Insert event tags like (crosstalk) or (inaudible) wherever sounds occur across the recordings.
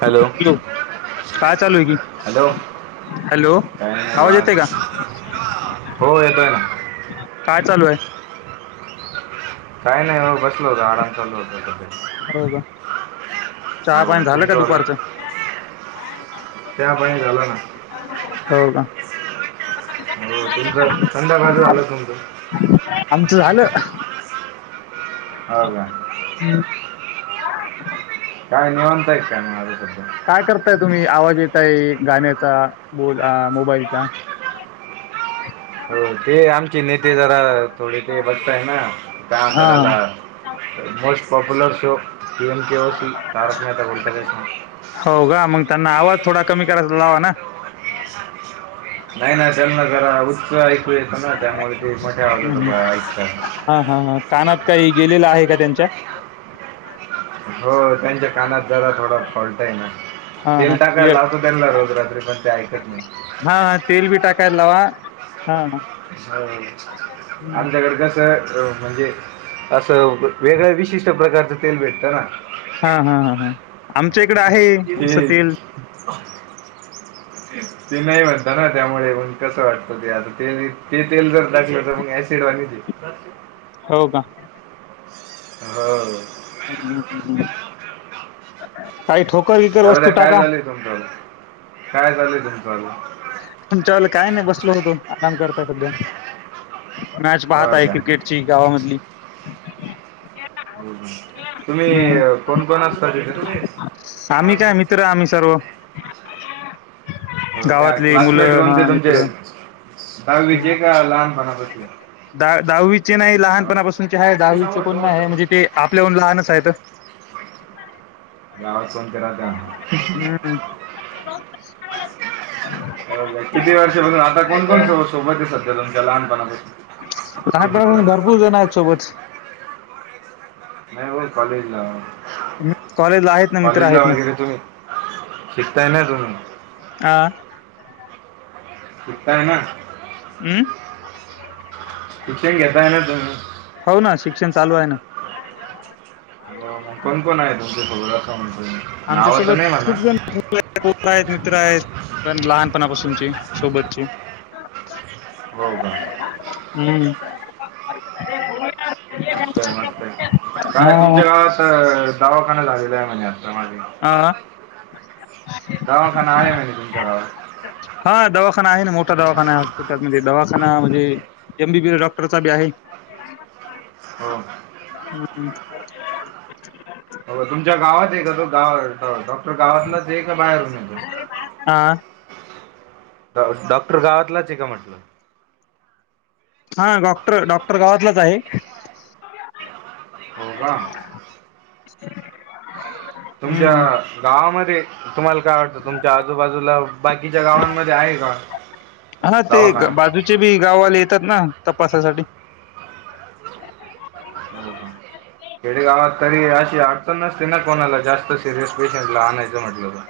Hello! काय चालू आहे की हॅलो! हॅलो - काय नाही आवाज निवांत, येते का हो येतोय ना. काय चालू आहे? काय नाही बसलो होतं आराम चालू होता हारवा जा चहा पाण झालं का दुपारचं? चहा पाणी झाला ना. हो का हो तुमचा संध्याकाळचा झाला का तुमचा (unintelligible) हो का हम्म काय निवांत हाय काय मगं आज काय करताय तुम्ही? आवाज येतय गाण्याचा ब मोबाईलचा हो ते आमचे नेते जरा थोडे ते बघताय ना का आंत हा त्याला मोस्ट पाप्युलर शो पी एन केओ सी तारक मेहता का उल्टा चश्मा हो का मगं त्यांना आवाज थोडा कमी करायचा लावा ना नाही नाही त्यांना करा उचं ऐकू त्यामुळे ते मोठ्या आवाजात हम्म ऐकतात. हा हा हा कानात काही गेलेलं आहे काय त्यांच्या? हो त्यांच्या कानात जरा थोडा फॉल्ट आहे ना हा हा तेल टाकायला ये- लावतो त्यांना रोज रात्री पण ते ऐकत नाही हा हा, तेल बी टाकायला लाव हा आमच्याकडे कस म्हणजे? चव वेगळ्या विशिष्ट प्रकारचं तेल भेटत ना. तिकडं आहे असं ते तेल हम् ते नाही म्हणतं ना त्यामुळे मग कसं वाटतं ते आता ते ते तेल जर टाकलं तर मग एस तेडवणी दे हो का? हो (unintelligible) काही ठोकर-विकर जाऊ द्या वस्तू काय टाका झालंय तुमचं? काय चाललंय तुमचं? तुमच्या वला काय नाही बसलो होतो आराम करताय सध्या मॅच हो पाहत आहे का क्रिकेटची गावामधली. तुम्ही हं, हं. अ कोण कोण असता तिथे आम्ही काय मित्र आम्ही सर्व हो काय गावातली क्लासमेट मुलं कोण ते हां तुमचे मित्र. हम्म. दहावीचे का लहानपणापासे दहा दहावीचे नाही लहानपणापासूनचे आहे दहावीचे कोण नाही आहे म्हणजे ते आपल्याहून लहानच आहेत. गावात फोन करा त्या हं. (unintelligible) हो काय किती वर्ष म्हणू आता कोण कोण सो सोबत आहे सध्या तुमच्या लहानपणापासून ते मित्र लहानपणापासून भरपूर जण आहेत सोबत. नाही हो कॉलेज ला कॉलेजला आहेत ना मित्र आहेत ना. तुम्ही शिकताय ना तुम्ही हां. शिकताय ना अम्म. शिक्षण घेताय न तुम्ही हो ना शिक्षण चालू आहे ना (unintelligible) कोण कोण आहे तुमच्या सोबत. (unintelligible) नावं तर आमच्यासोबत नाही म्हणा खूप जण (unintelligible) आहेत मित्र आहेत पण लहानपणापासून. तुमची सोबतची हो का. (unintelligible) मस्त आहे मस्त आहे काय तुमच्या गावात दावाखाना झालेला आहे म्हणजे चा मागे हा. अ दवाखाना आले माहिती तुमच्या गावात. हा दवाखाना आहे ना मोठा दवाखाना आहे हॉस्पिटलमध्ये दवाखा ना म्हणजे एम बी बी एस डॉक्टरचा बी आहे. हो. हो तुमच्या गावात आहे का तो गाव डॉ डॉक् टर गावातलाच आहे का बाहेरून येतो. हा डॉ डॉक्टर गावातलाच आहे का म्हटलं? हा डॉक्टर डॉक्टर गावातलंच आहे. हो का! तुमच्या हम्म. गावामध्ये तुम्हाला काय वाटतं तुमच्या आजूबाजूला बाकीच्या गावांमध्ये आहे का? हा ते दवाखाना बाजूचे बी गावा वाले येतात ना तपासासाठी. हो हा. खेडेगावात तरी अशी अडचण नसते ना कोणाला जास्त सिरियस पेशंट ला आणाय चं म्हटलं का?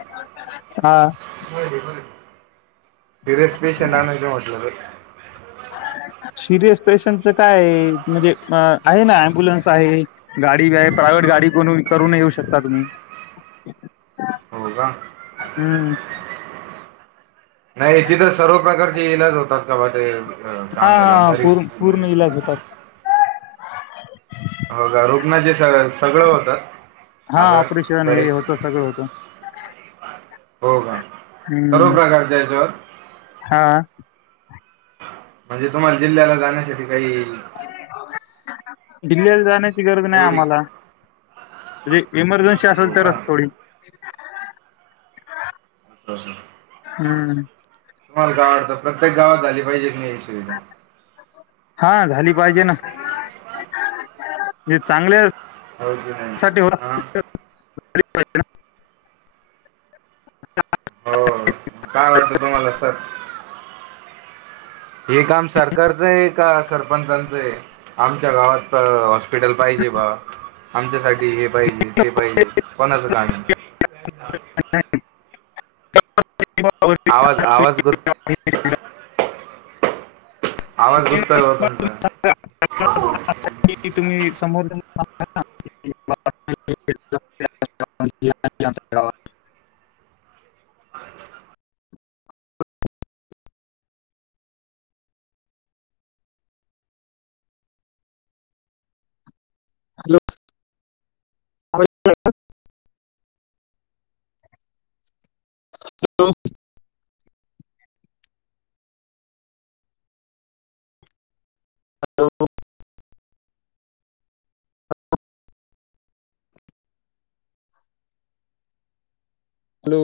हा होय रे होय. सिरियस पेशंन्ट आणायचं म्हंटल तर (unintelligible) सिरियस पेशंटचा कायं म्हणजे आ आहे ना एमब्युलन्स आहे गाडी वे प्रा गाडी को करून येऊ शकता तुम्ही. हो का. हम्म. नाही इथ तर सर्व प्रकारची इलाज होतात का बा ते. हा हा पूर्ण पूर्ण इलाज होतात (unintelligible) (inaudible) होगा रुकना जैसे सगळं होत हा आजारं ऑपरेशन बरे. हे होतं सगळं होतं हो का सर्व हम्म प्रकारच्या ह्याचावरं. हा म्हणजे तुम्हाला जिल्ह्याला जाण्यासाठी. काही दिल्लीला जाणे. गरज नाही एवढी आम्हाला म्हणजे इमर्जन्सी हो असेल का तरचं थोडी. (inaudible) अच्छा अच्छा हम्म तुम्हाला काय वाटतं प्रत्येक गावात झाली पाहिजे का नाही? सुविधा हा झाली पाहिजे ना. हे चांगले - (inaudible) (inaudible) हो काय वाटतं तुम्हाला सर? हे काम सरकारचं आहे का सरपंचांचं आहे आमच्या गावात हस्पिटल पाहिजे बा आमच्यासाठी हे पाहिजे ते पाहिजे कोणाच कामय? (inaudible) आवाज आवाज गं. (unintelligible) तुमचा तुम्ही समोर (unintelligible) (unintelligible) (unintelligible) हॅलो. आवाज येतोय का? हो. Hello hello.